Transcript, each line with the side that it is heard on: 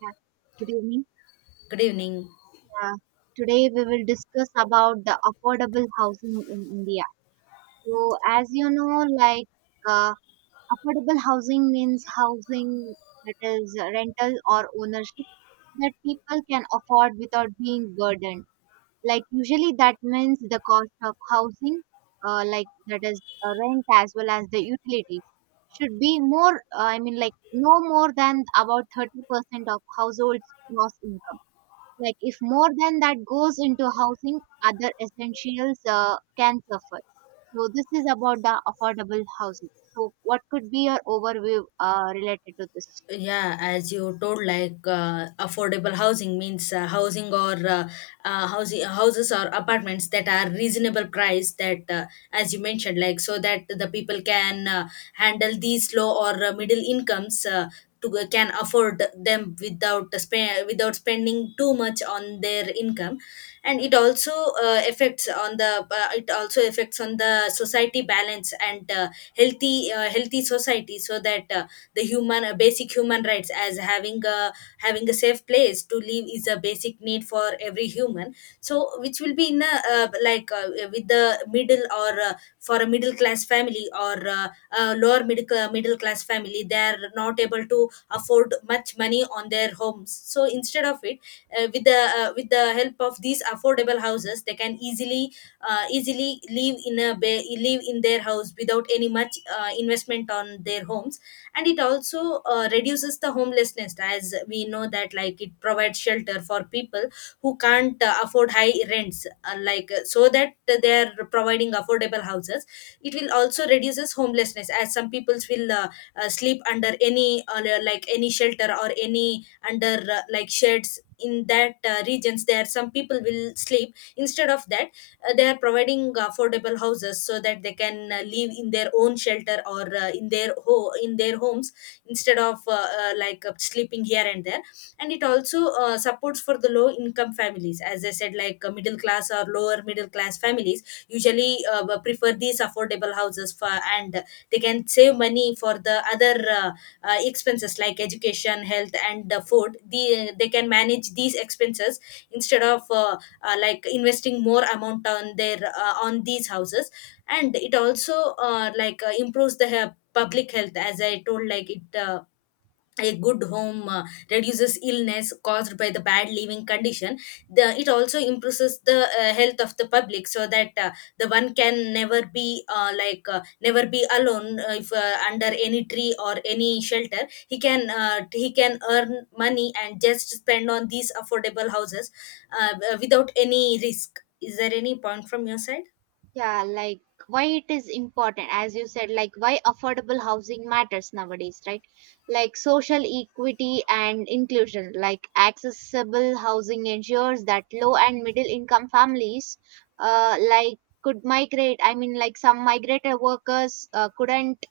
right: Yeah, good evening.
left: Good evening.
right: Yeah, today we will discuss about the affordable housing in India. So, as you know, like uh, affordable housing means housing that is rental or ownership that people can afford without being burdened. Like usually that means the cost of housing, like that is rent as well as the utilities should be more. I mean, like no more than about 30% of households' gross income. Like if more than that goes into housing, other essentials can suffer. So this is about the affordable housing. So what could be your overview related to this?
left: Yeah, as you told, like affordable housing means housing or housing houses or apartments that are reasonable price. That as you mentioned, like so that the people can handle these low or middle incomes. Can afford them without without spending too much on their income, and it also affects on the society balance and healthy society, so that the human basic human rights as having a safe place to live is a basic need for every human, so which will be in a like with the middle or for a middle class family, or a lower middle class family, they are not able to afford much money on their homes, so instead of it, with the help of these affordable houses, they can easily easily live in a live in their house without any much investment on their homes. And it also reduces the homelessness, as we know that, like, it provides shelter for people who can't afford high rents, so that they are providing affordable houses. It will also reduces homelessness, as some people will sleep under any like any shelter or any under like sheds in that regions, there some people will sleep. Instead of that, they are providing affordable houses so that they can live in their own shelter or in their in their homes, instead of sleeping here and there. And it also supports for the low income families. As I said, like, middle class or lower middle class families usually prefer these affordable houses for, and they can save money for the other expenses like education, health, and food. They can manage these expenses instead of investing more amount on their on these houses. And it also improves the public health. As I told, like, it a good home reduces illness caused by the bad living condition. It also improves the health of the public, so that the one can never be never be alone. If under any tree or any shelter, he can earn money and just spend on these affordable houses, uh, without any risk. Is there any point from your side?
right: Yeah, like why it is important, as you said, like why affordable housing matters nowadays, right? Like social equity and inclusion, like accessible housing ensures that low and middle income families, like could migrate. I mean, like some migratory workers couldn't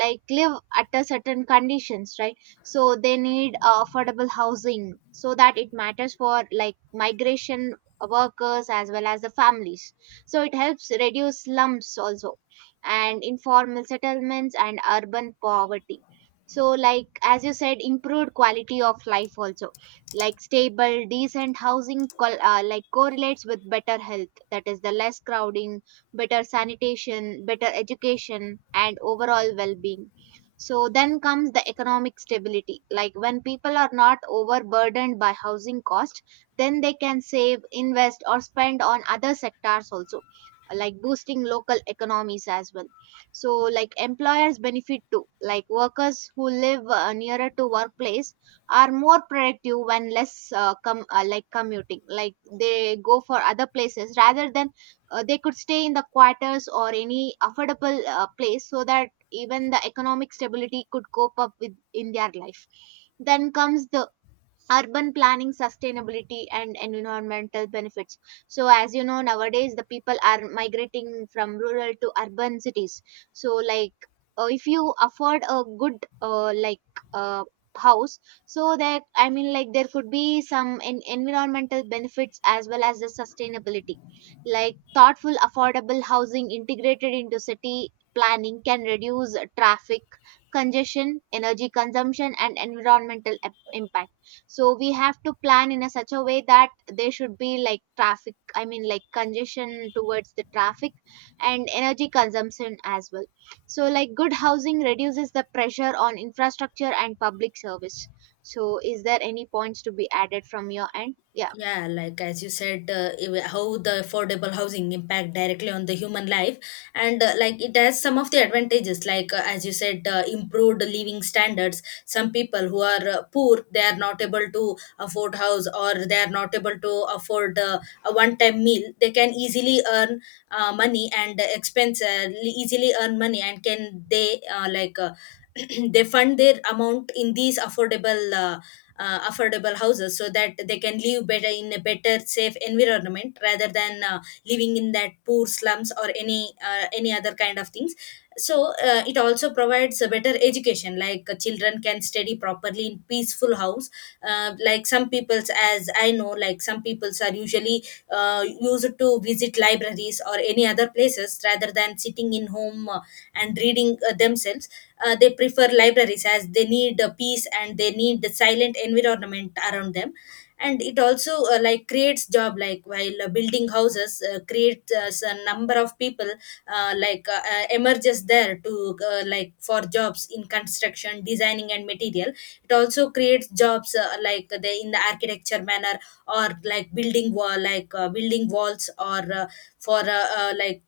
right: like live at a certain conditions, right? So they need affordable housing so that it matters for like migration workers as well as the families. So it helps reduce slums also, and informal settlements and urban poverty. So like as you said, improved quality of life also, like stable decent housing like correlates with better health, that is the less crowding, better sanitation, better education, and overall well being. So then comes the economic stability. Like when people are not overburdened by housing cost, then they can save, invest, or spend on other sectors also, like boosting local economies as well. So like employers benefit too. Like workers who live nearer to workplace are more productive when less like commuting. Like they go for other places rather than they could stay in the quarters or any affordable place, so that even the economic stability could cope up with in their life. Then comes the urban planning, sustainability and environmental benefits. So as you know, nowadays the people are migrating from rural to urban cities. So like if you afford a good like uh, house, so that I mean like there could be some environmental benefits as well as the sustainability. Like thoughtful affordable housing integrated into city planning can reduce traffic congestion, energy consumption and environmental impact. So we have to plan in a such a way that there should be like traffic, I mean like congestion towards the traffic and energy consumption as well. So like good housing reduces the pressure on infrastructure and public service. So is there any points to be added from your end? Yeah.
left: Yeah, like as you said, how the affordable housing impact directly on the human life. And like it has some of the advantages, like as you said, improved living standards. Some people who are poor, they are not able to afford house, or they are not able to afford a one-time meal. They can easily earn money and expense easily earn money, and can they they fund their amount in these affordable. Affordable houses so that they can live better in a better safe environment, rather than living in that poor slums or any other kind of things. So it also provides a better education, like children can study properly in peaceful house. Like some people's, as I know, like some people's are usually used to visit libraries or any other places rather than sitting in home, and reading themselves. They prefer libraries as they need peace, and they need the silent environment around them. And it also creates job, like while building houses creates a number of people emerges there to like for jobs in construction, designing, and material. It also creates jobs, like they in the architecture manner, or like building wall like building walls or for like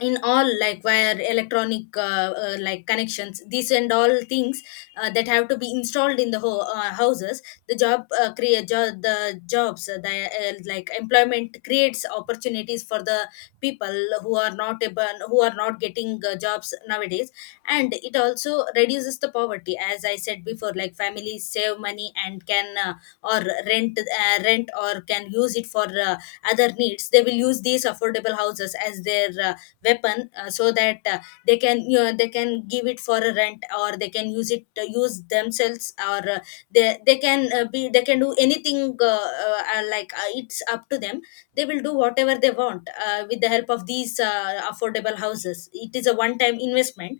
left: in all like wire, electronic connections, these and all things that have to be installed in the houses. The jobs, the like employment creates opportunities for the people who are not able, who are not getting jobs nowadays. And it also reduces the poverty. As I said before, like, families save money and can or rent rent or can use it for other needs. They will use these affordable houses as their weapon, so that they can, you know, they can give it for a rent, or they can use it use themselves, or they they can be they can do anything, it's up to them. They will do whatever they want with the help of these affordable houses. It is a one time investment,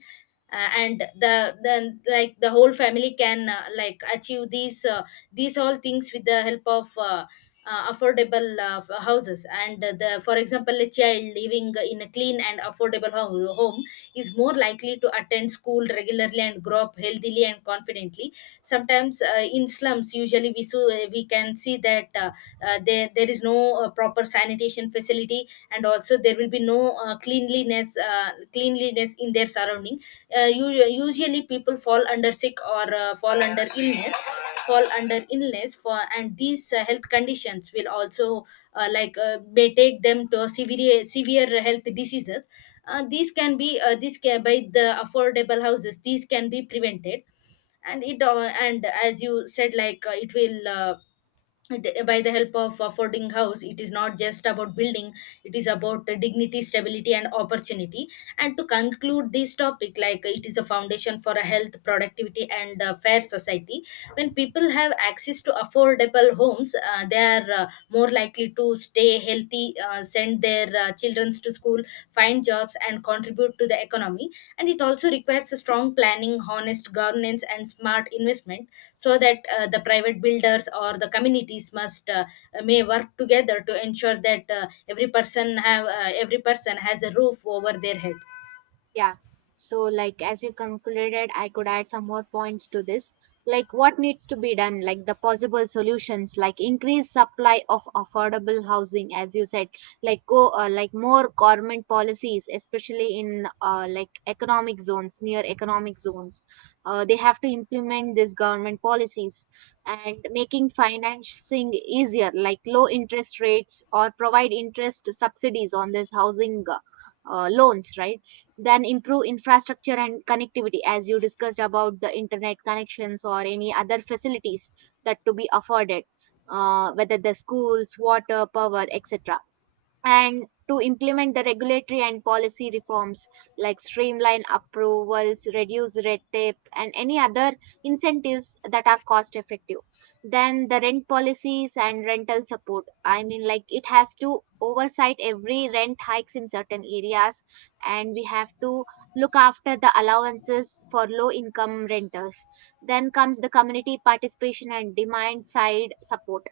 left: and then, like, the whole family can achieve these all things with the help of affordable houses. And the for example, a child living in a clean and affordable home is more likely to attend school regularly and grow up healthily and confidently. Sometimes in slums, usually we, we can see that there is no proper sanitation facility, and also there will be no cleanliness in their surrounding. Usually people fall under sick, or fall under illness for. And these health conditions will also may take them to severe health diseases. These can be these can by the affordable houses, these can be prevented. And it and as you said, like, by the help of affording house, it is not just about building, it is about the dignity, stability, and opportunity. And to conclude this topic, like, it is a foundation for a health, productivity, and fair society. When people have access to affordable homes, they are more likely to stay healthy, send their children to school, find jobs, and contribute to the economy. And it also requires a strong planning, honest governance, and smart investment, so that the private builders or the communities must may work together to ensure that every person has a roof over their head.
right: Yeah. So, like, as you concluded, I could add some more points to this. Like, what needs to be done? Like, the possible solutions, like increased supply of affordable housing, as you said, like like more government policies, especially in like economic zones, near economic zones. They have to implement these government policies and making financing easier, like low interest rates or provide interest subsidies on this housing loans, right? Then improve infrastructure and connectivity, as you discussed, about the internet connections or any other facilities that to be afforded, whether the schools, water, power, etc. And to implement the regulatory and policy reforms, like streamline approvals, reduce red tape, and any other incentives that are cost effective. Then the rent policies and rental support. I mean, like it has to oversight every rent hikes in certain areas, and we have to look after the allowances for low income renters. Then comes the community participation and demand side support.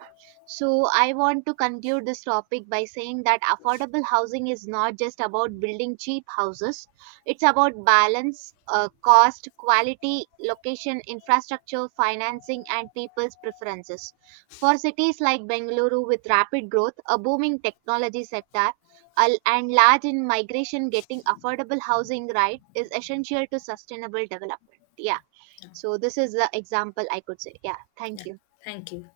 right: So, I want to conclude this topic by saying that affordable housing is not just about building cheap houses, it's about balance, cost, quality, location, infrastructure, financing, and people's preferences. For cities like Bengaluru with rapid growth, a booming technology sector, and large in migration, getting affordable housing right is essential to sustainable development. Yeah. So, this is the example I could say. Yeah.
left: Yeah,
right: Thank you.
left: thank you.